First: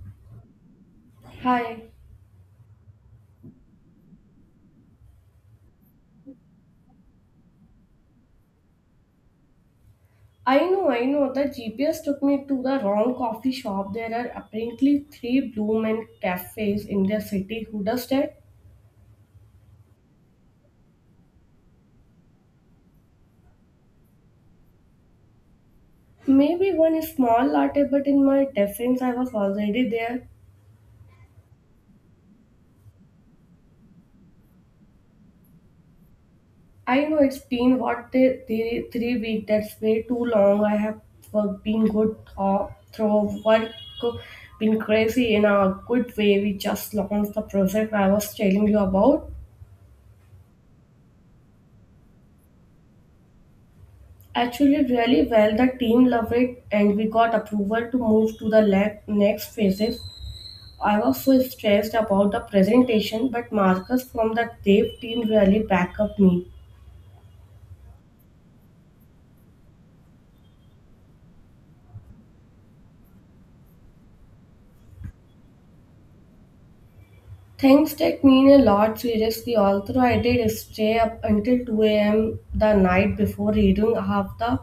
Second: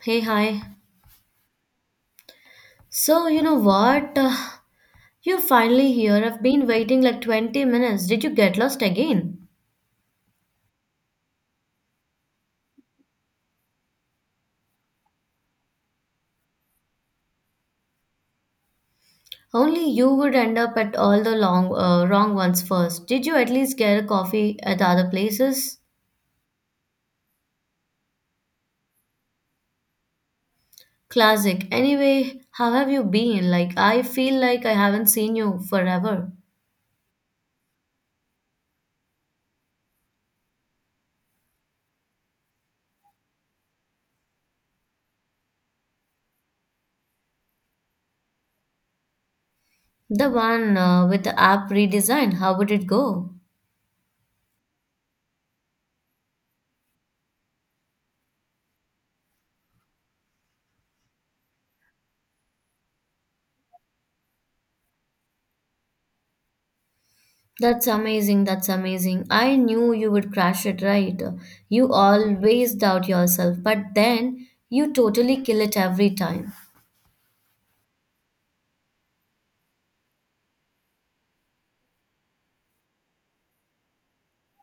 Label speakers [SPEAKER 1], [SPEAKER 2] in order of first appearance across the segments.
[SPEAKER 1] Hey, hi.
[SPEAKER 2] Hi.
[SPEAKER 1] So, you know what? You're finally here. I've been waiting like 20 minutes. Did you get lost again?
[SPEAKER 2] I know. The GPS took me to the wrong coffee shop. There are apparently three Blue Man cafes in the city. Who does that?
[SPEAKER 1] Only you would end up at all the wrong ones first. Did you at least get a coffee at other places?
[SPEAKER 2] Maybe one is small latte, but in my defense, I was already there.
[SPEAKER 1] Classic. Anyway, how have you been? Like, I feel like I haven't seen you forever.
[SPEAKER 2] I know it's been what the 3 weeks. That's way too long. I have work, been good through work, been crazy in a good way. We just launched the project I was telling you about.
[SPEAKER 1] The one with the app redesign, how would it go?
[SPEAKER 2] Actually, really well. The team loved it, and we got approval to move to the next phases. I was so stressed about the presentation, but Marcus from the Dev team really backed up me.
[SPEAKER 1] That's amazing. That's amazing. I knew you would crash it, right? You always doubt yourself, but then you totally kill it every time.
[SPEAKER 2] Things take mean a lot seriously, although I did stay up until 2 a.m. the night before reading half the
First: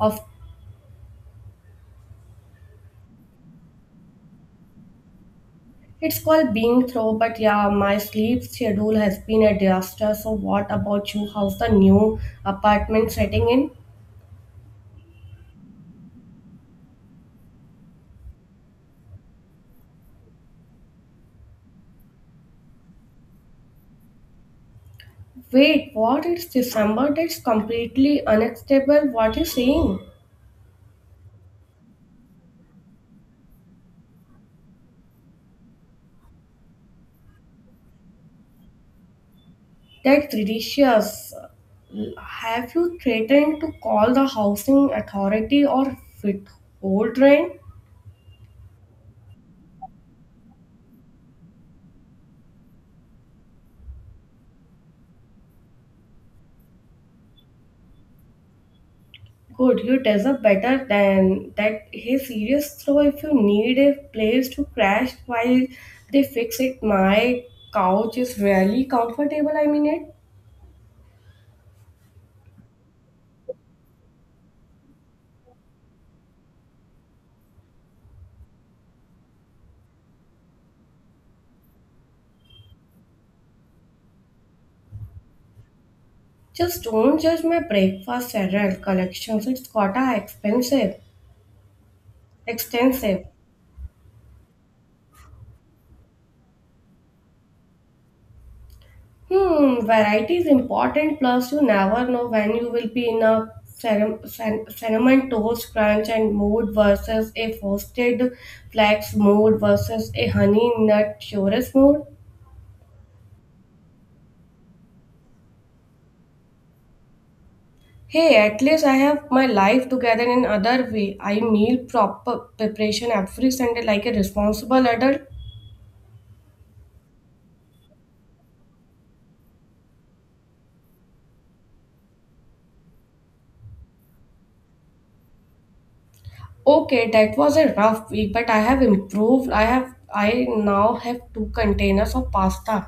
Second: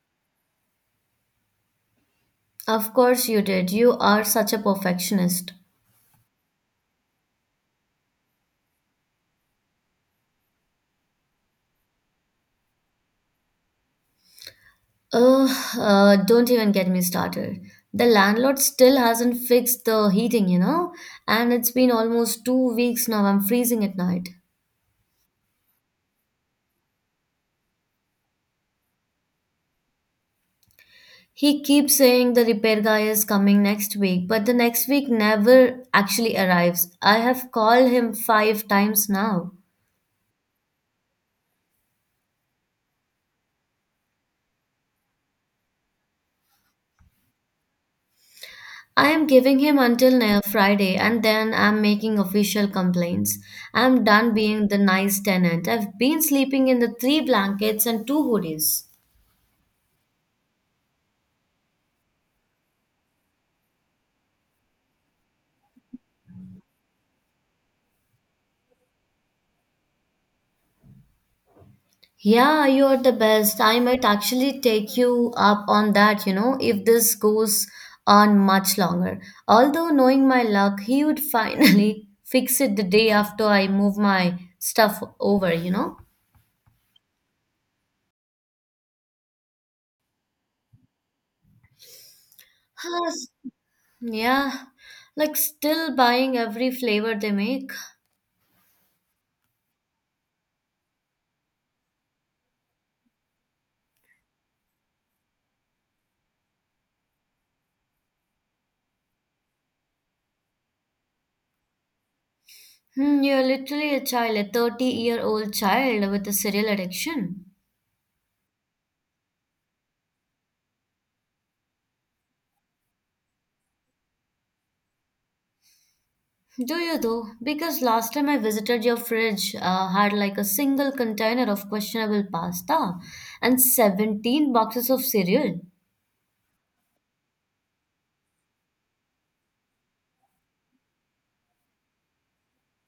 [SPEAKER 2] of
[SPEAKER 1] Of course you did. You are such a perfectionist.
[SPEAKER 2] it's called being through, but yeah, my sleep schedule has been a disaster. So what about you? How's the new apartment setting in?
[SPEAKER 1] Ugh, don't even get me started. The landlord still hasn't fixed the heating, you know, and it's been almost 2 weeks now. I'm freezing at night.
[SPEAKER 2] Wait, what? It's December? That's completely unacceptable. What are you saying?
[SPEAKER 1] He keeps saying the repair guy is coming next week, but the next week never actually arrives. I have called him 5 times now.
[SPEAKER 2] That's ridiculous. Have you threatened to call the housing authority or withhold rent?
[SPEAKER 1] I am giving him until next Friday and then I'm making official complaints. I'm done being the nice tenant. I've been sleeping in the 3 blankets and 2 hoodies.
[SPEAKER 2] Good, you deserve better than that. Hey, serious though, if you need a place to crash while they fix it, my couch is really comfortable. I mean it.
[SPEAKER 1] Yeah, you're the best. I might actually take you up on that, you know, if this goes on much longer. Although, knowing my luck, he would finally fix it the day after I move my stuff over.
[SPEAKER 2] Just don't judge my breakfast cereal collections. It's gotta expensive, extensive.
[SPEAKER 1] Yes. Yeah, like still buying every flavor they make.
[SPEAKER 2] Hmm, variety is important. Plus, you never know when you will be in a cinnamon toast crunch and mood versus a frosted flax mood versus a honey nut chorus mood.
[SPEAKER 1] Hmm, you're literally a child, a 30-year-old child with a cereal addiction.
[SPEAKER 2] Hey, at least I have my life together in other way. I meal proper preparation every Sunday like a responsible adult.
[SPEAKER 1] Do you though? Because last time I visited your fridge had like a single container of questionable pasta and 17 boxes of cereal.
[SPEAKER 2] Okay, that was a rough week, but I have improved. I now have two containers of pasta.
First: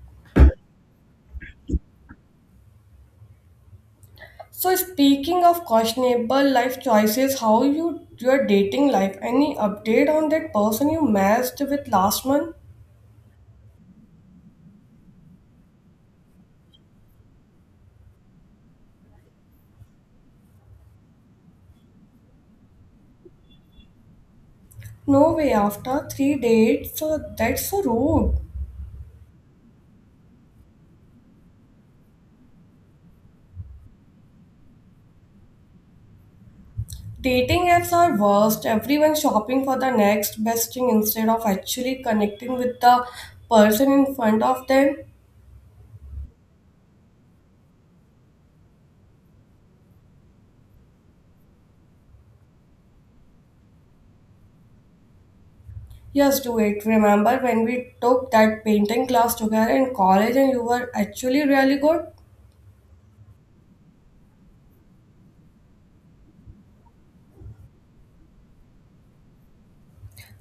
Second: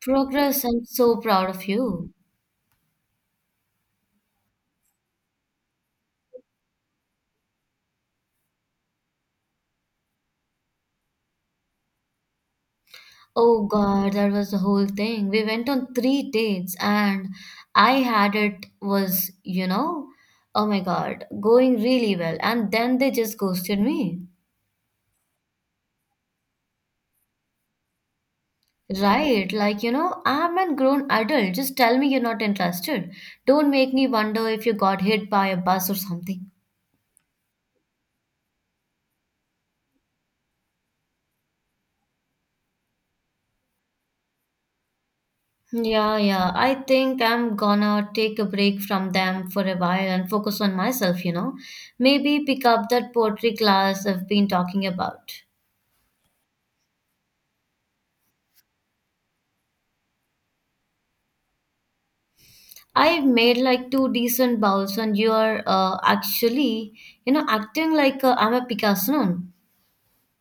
[SPEAKER 1] Progress, I'm so proud of you.
[SPEAKER 2] So speaking of questionable life choices, how you your dating life? Any update on that person you matched with last month?
[SPEAKER 1] Oh God, that was the whole thing. We went on three dates and I had it was, you know, oh my God, going really well. And then they just ghosted me.
[SPEAKER 2] No way. After three dates, so that's so rude.
[SPEAKER 1] Right, I'm a grown adult. Just tell me you're not interested. Don't make me wonder if you got hit by a bus or something.
[SPEAKER 2] Dating apps are worst. Everyone shopping for the next best thing instead of actually connecting with the person in front of them.
[SPEAKER 1] Yeah, yeah. I think I'm gonna take a break from them for a while and focus on myself. Maybe pick up that poetry class I've been talking about.
[SPEAKER 2] Yes, do it. Remember when we took that painting class together in college and you were actually really good?
[SPEAKER 1] I've made like two decent bowls and you're acting like I'm a Picasso.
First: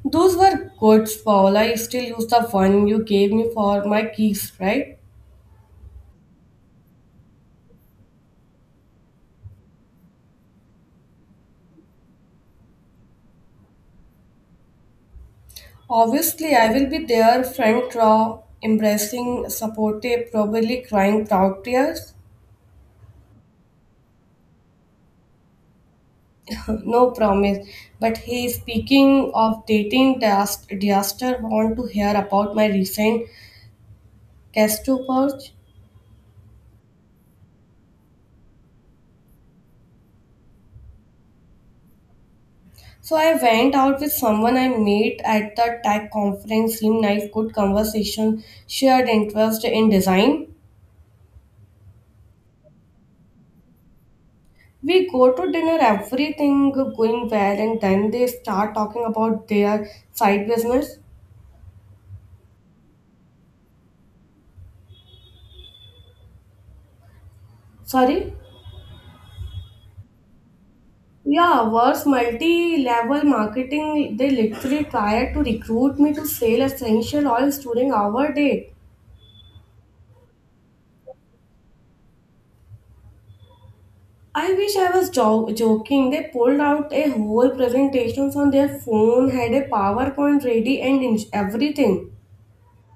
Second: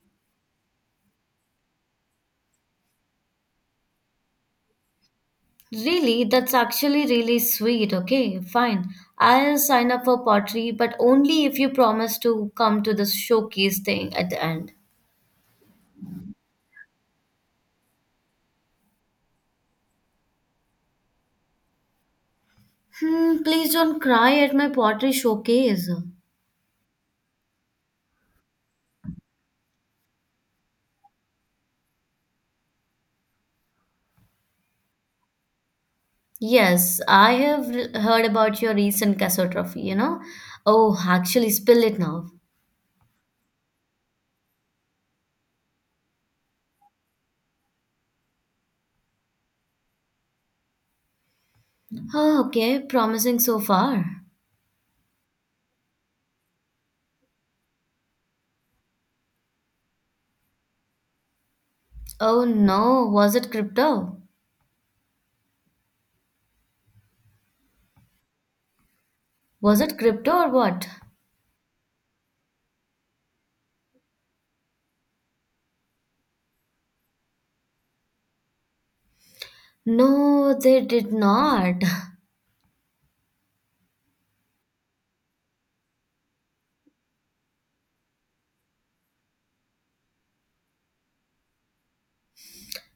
[SPEAKER 2] Those were good, Paul. I still use the one you gave me for my keys, right?
[SPEAKER 1] Really, that's actually really sweet. Okay, fine. I'll sign up for pottery, but only if you promise to come to the showcase thing at the end.
[SPEAKER 2] Obviously, I will be there, front row, embracing, supportive, probably crying proud tears.
[SPEAKER 1] Hmm, please don't cry at my pottery showcase.
[SPEAKER 2] No promise. But hey, speaking of dating disaster, want to hear about my recent Castro purge?
[SPEAKER 1] Yes, I have heard about your recent Casso trophy? Oh, actually, spill it now.
[SPEAKER 2] So I went out with someone I met at the tech conference. Seemed nice, good conversation, shared interest in design.
[SPEAKER 1] Oh, okay, promising so far.
[SPEAKER 2] We go to dinner, everything going well, and then they start talking about their side business.
[SPEAKER 1] Oh no, was it crypto?
[SPEAKER 2] Sorry?
[SPEAKER 1] Was it crypto or what?
[SPEAKER 2] Yeah, worse multi-level marketing. They literally tried to recruit me to sell essential oils during our date.
[SPEAKER 1] No, they did not.
[SPEAKER 2] I wish I was joking. They pulled out a whole presentation on their phone, had a PowerPoint ready, and everything.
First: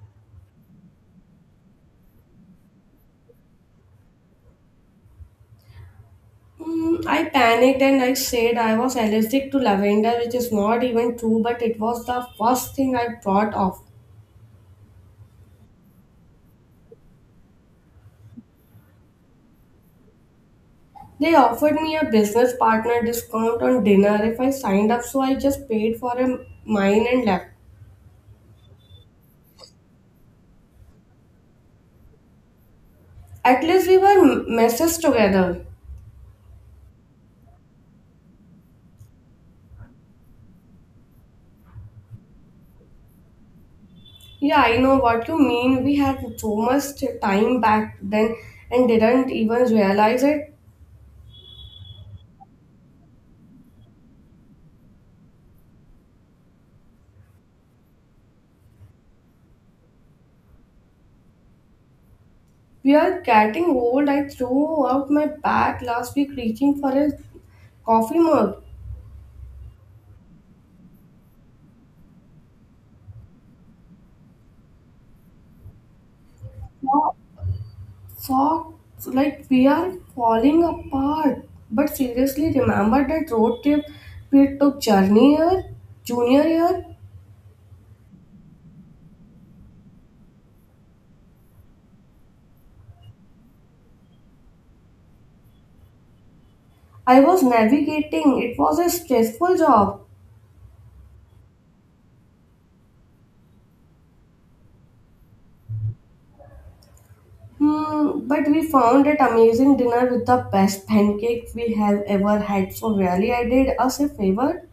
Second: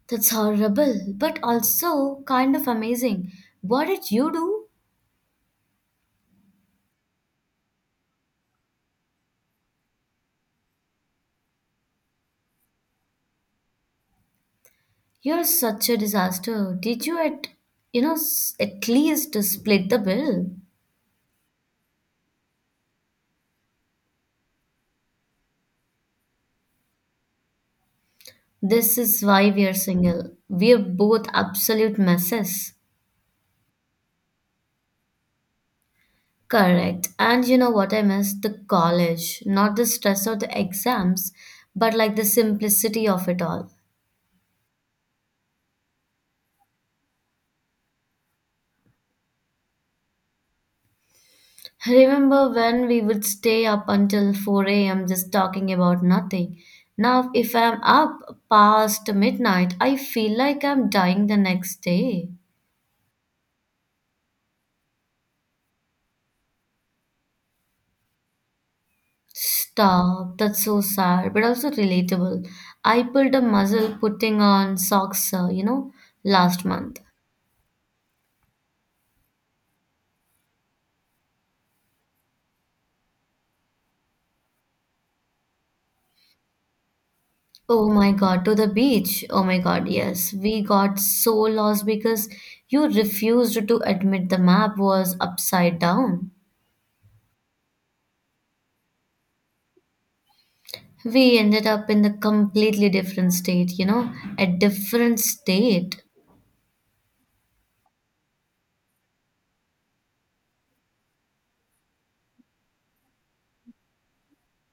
[SPEAKER 1] That's horrible, but also kind of amazing. What did you do?
[SPEAKER 2] I panicked and I said I was allergic to lavender, which is not even true, but it was the first thing I thought of.
[SPEAKER 1] You're such a disaster. Did you at you know s- at least split the bill?
[SPEAKER 2] They offered me a business partner discount on dinner if I signed up, so I just paid for a mine and left.
[SPEAKER 1] This is why we are single. We are both absolute messes.
[SPEAKER 2] At least we were messes together.
[SPEAKER 1] Correct. And you know what I miss? The college. Not the stress of the exams, but like the simplicity of it all.
[SPEAKER 2] Yeah, I know what you mean. We had so much time back then and didn't even realize it.
[SPEAKER 1] Remember when we would stay up until 4 a.m. just talking about nothing? Now, if I'm up past midnight, I feel like I'm dying the next day.
[SPEAKER 2] We are getting old. I threw out my bag last week reaching for a coffee mug.
[SPEAKER 1] Stop, that's so sad, but also relatable. I pulled a muscle putting on socks last month.
[SPEAKER 2] Folks, like we are falling apart. But seriously, remember that road trip we took junior year?
[SPEAKER 1] Oh my god, to the beach. Oh my god, yes. We got so lost because you refused to admit the map was upside down.
[SPEAKER 2] I was navigating. It was a stressful job.
[SPEAKER 1] We ended up in a completely different state. A different state.
[SPEAKER 2] Hmm, but we found that amazing dinner with the best pancake we have ever had. So really, I did us a favor.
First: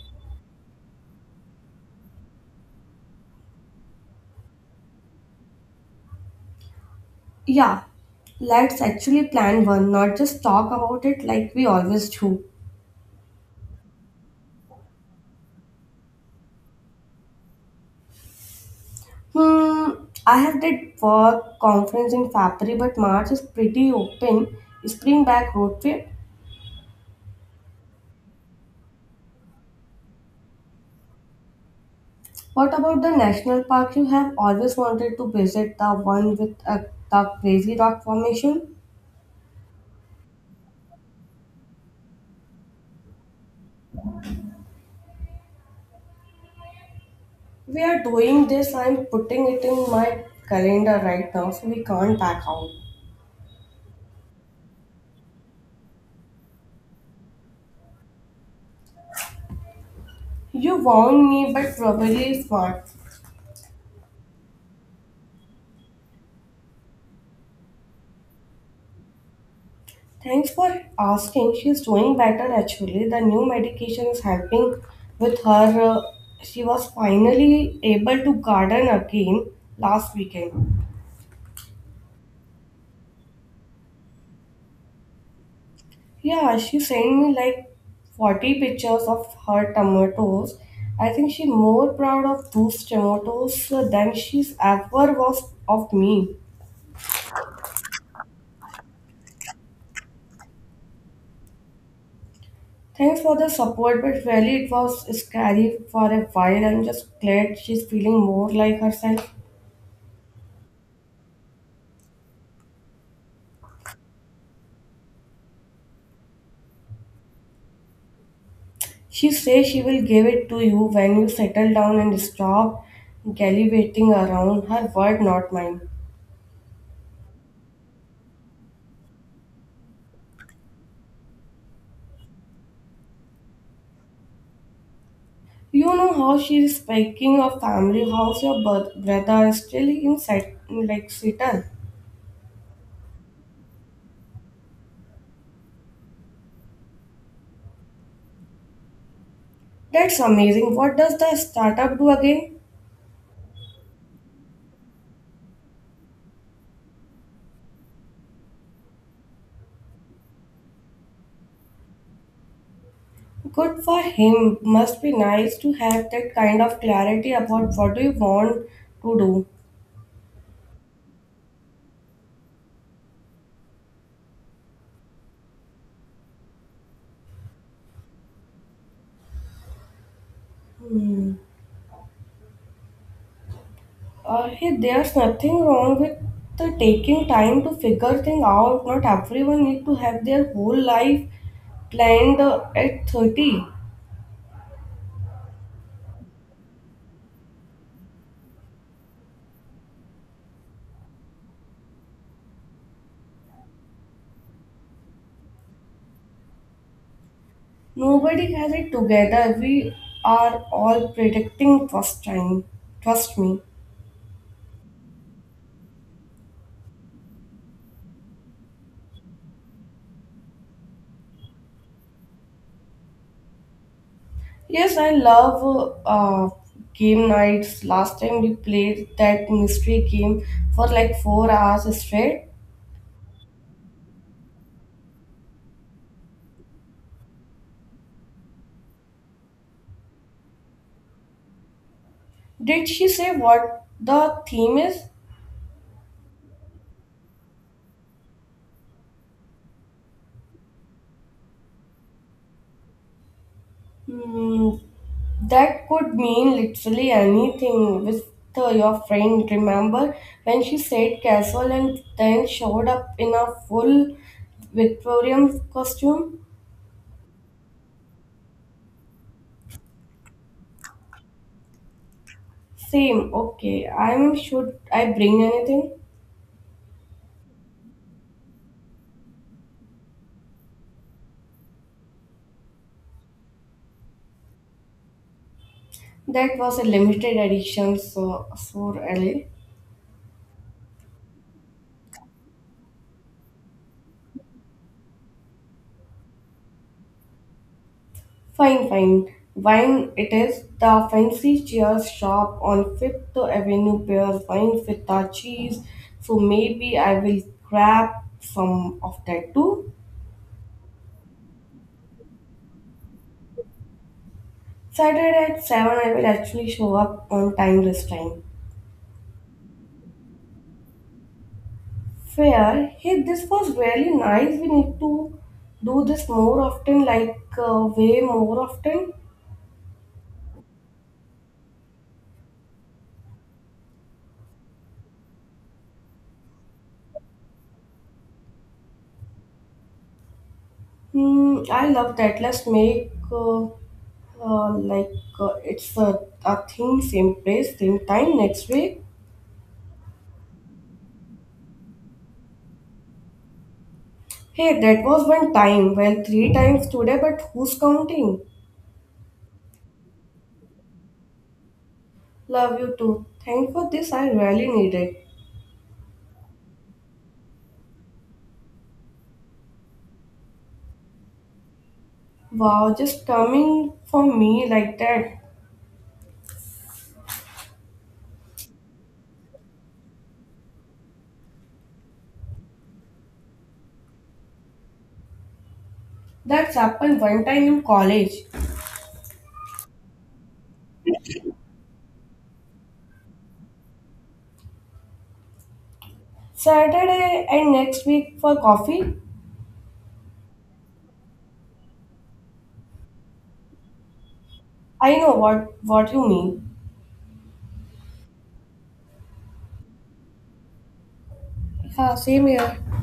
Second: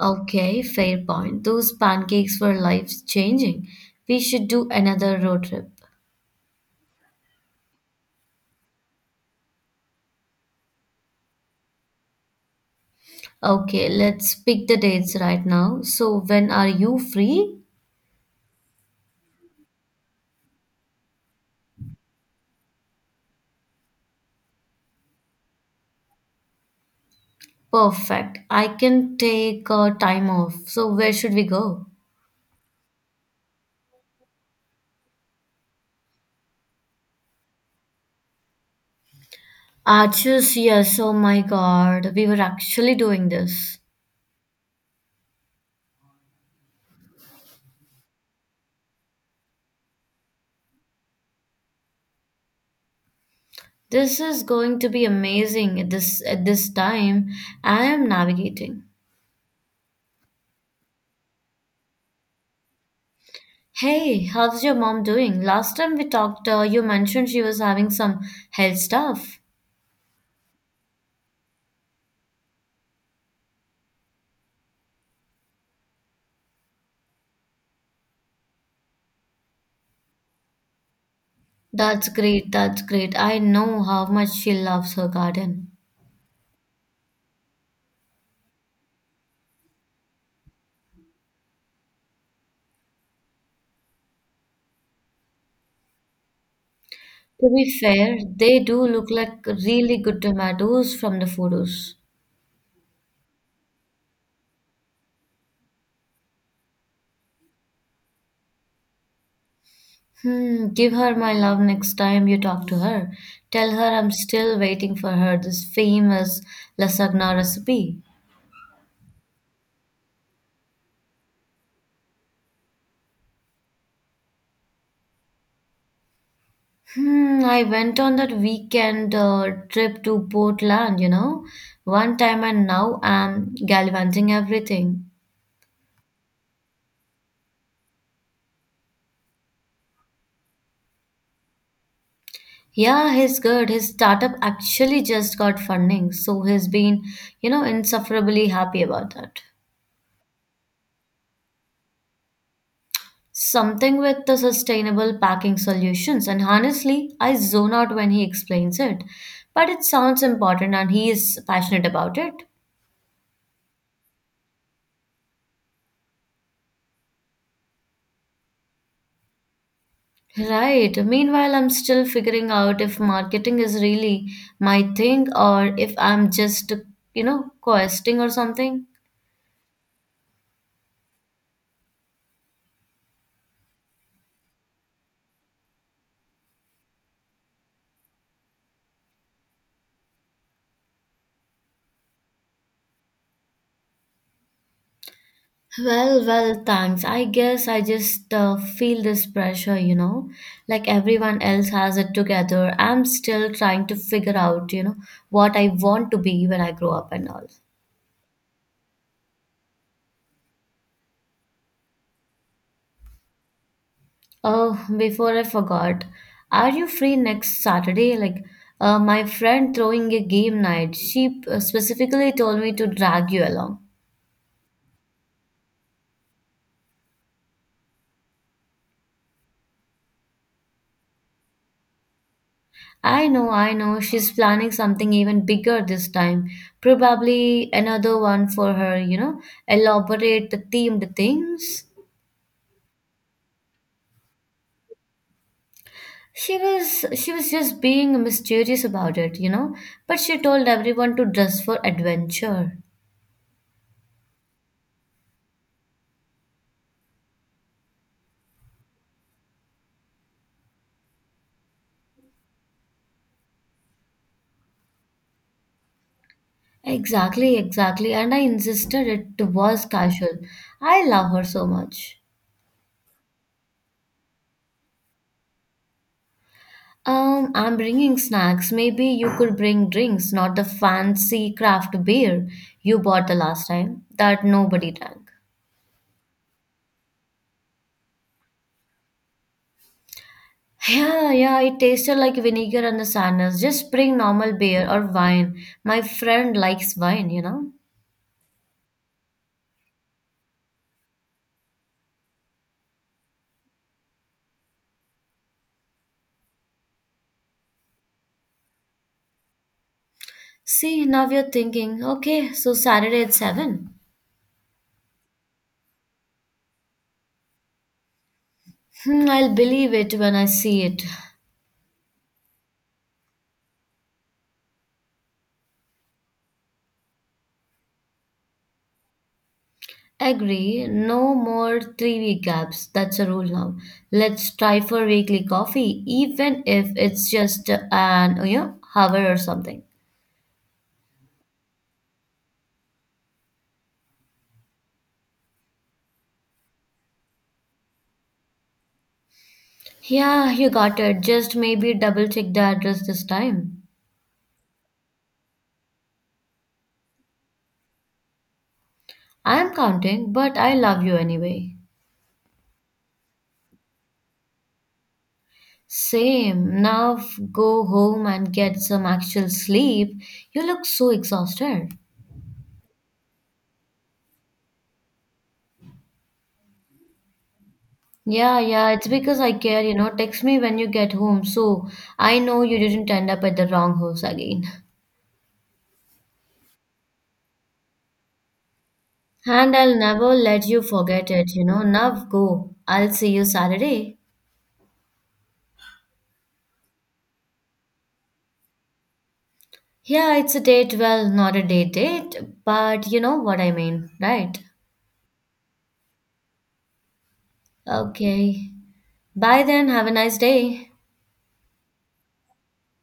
[SPEAKER 1] Okay, fair point, those pancakes were life changing. We should do another road trip.
[SPEAKER 2] Yeah, let's actually plan one, not just talk about it like we always do.
[SPEAKER 1] Okay, let's pick the dates right now. So when are you free?
[SPEAKER 2] Hmm, I have did work conference in February, but March is pretty open. Spring back road trip.
[SPEAKER 1] Perfect. I can take time off. So where should we go?
[SPEAKER 2] What about the national park you have always wanted to visit? The one with the crazy rock formation.
[SPEAKER 1] Arches, yes, oh my God, we were actually doing this.
[SPEAKER 2] We are doing this. I'm putting it in my calendar right now, so we can't back out.
[SPEAKER 1] This is going to be amazing at this time. I am navigating.
[SPEAKER 2] You warned me, but probably smart.
[SPEAKER 1] Hey, how's your mom doing? Last time we talked, you mentioned she was having some health stuff.
[SPEAKER 2] Thanks for asking. She's doing better actually. The new medication is helping with her. She was finally able to garden again last weekend.
[SPEAKER 1] That's great, that's great. I know how much she loves her garden.
[SPEAKER 2] Yeah, she sent me like 40 pictures of her tomatoes. I think she's more proud of those tomatoes than she's ever was of me.
[SPEAKER 1] To be fair, they do look like really good tomatoes from the photos.
[SPEAKER 2] Thanks for the support, but really it was scary for a while. I'm just glad she's feeling more like herself.
[SPEAKER 1] Hmm, give her my love next time you talk to her. Tell her I'm still waiting for her this famous lasagna recipe.
[SPEAKER 2] She says she will give it to you when you settle down and stop gallivanting around. Her word, not mine.
[SPEAKER 1] Hmm, I went on that weekend trip to Portland one time and now I'm galvanizing everything.
[SPEAKER 2] You know how she is speaking of family. How's your brother is still in set, like Seattle?
[SPEAKER 1] Yeah, he's good. His startup actually just got funding, so he's been, you know, insufferably happy about that.
[SPEAKER 2] That's amazing. What does the startup do again?
[SPEAKER 1] Something with the sustainable packing solutions, and honestly, I zone out when he explains it. But it sounds important and he is passionate about it.
[SPEAKER 2] Good for him. Must be nice to have that kind of clarity about what do you want to
[SPEAKER 1] Right. Meanwhile, I'm still figuring out if marketing is really my thing or if I'm just questing or something.
[SPEAKER 2] do. Hey, there's nothing wrong with the taking time to figure things out. Not everyone need to have their whole life planned at 30.
[SPEAKER 1] Well, thanks. I guess I just feel this pressure, you know, like everyone else has it together. I'm still trying to figure out, you know, what I want to be when I grow up and all.
[SPEAKER 2] Nobody has it together. We are all predicting first time. Trust me.
[SPEAKER 1] Oh, before I forgot, are you free next Saturday? My friend throwing a game night. She specifically told me to drag you along.
[SPEAKER 2] Yes, I love game nights. Last time we played that mystery game for like 4 hours straight.
[SPEAKER 1] I know, I know. She's planning something even bigger this time. Probably another one for her, you know, elaborate the themed things.
[SPEAKER 2] Did she say what the theme is?
[SPEAKER 1] She was just being mysterious about it, you know, but she told everyone to dress for adventure.
[SPEAKER 2] Hmm, that could mean literally anything with your friend. Remember when she said casual and then showed up in a full Victorian costume?
[SPEAKER 1] Exactly, exactly. And I insisted it was casual. I love her so much.
[SPEAKER 2] Same, okay. I'm should I bring anything?
[SPEAKER 1] I'm bringing snacks. Maybe you could bring drinks, not the fancy craft beer you bought the last time that nobody drank.
[SPEAKER 2] That was a limited edition, so really.
[SPEAKER 1] Yeah, yeah, it tasted like vinegar and the sadness. Just bring normal beer or wine. My friend likes wine, you know.
[SPEAKER 2] Fine, fine. Wine it is. The fancy cheers shop on Fifth Avenue pairs wine with the cheese, so maybe I will grab some of that too.
[SPEAKER 1] See, now you're thinking, okay, so Saturday at 7.
[SPEAKER 2] Saturday at 7, I will actually show up on time this time.
[SPEAKER 1] Hmm, I'll believe it when I see it.
[SPEAKER 2] Fair. Hey, this was really nice. We need to do this more often, like way more often.
[SPEAKER 1] Agree, no more 3 week gaps. That's a rule now. Let's try for weekly coffee, even if it's just an hour or something.
[SPEAKER 2] Hmm, I love that. Let's make like it's a thing, same place, same time next week.
[SPEAKER 1] Yeah, you got it. Just maybe double check the address this time.
[SPEAKER 2] Hey, that was one time. Well, three times today, but who's counting?
[SPEAKER 1] I'm counting, but I love you anyway.
[SPEAKER 2] Love you too. Thank for this. I really need it.
[SPEAKER 1] Same. Now go home and get some actual sleep. You look so exhausted.
[SPEAKER 2] Wow, just coming for me like that.
[SPEAKER 1] Yeah, yeah, it's because I care, you know. Text me when you get home so I know you didn't end up at the wrong house again.
[SPEAKER 2] That's happened one time in college.
[SPEAKER 1] And I'll never let you forget it, you know. Now go. I'll see you Saturday.
[SPEAKER 2] Saturday and next week for coffee.
[SPEAKER 1] Yeah, it's a date. Well, not a date date, but you know what I mean, right?
[SPEAKER 2] I know what you mean.
[SPEAKER 1] Okay. Bye then. Have a nice day.
[SPEAKER 2] Yeah, same here.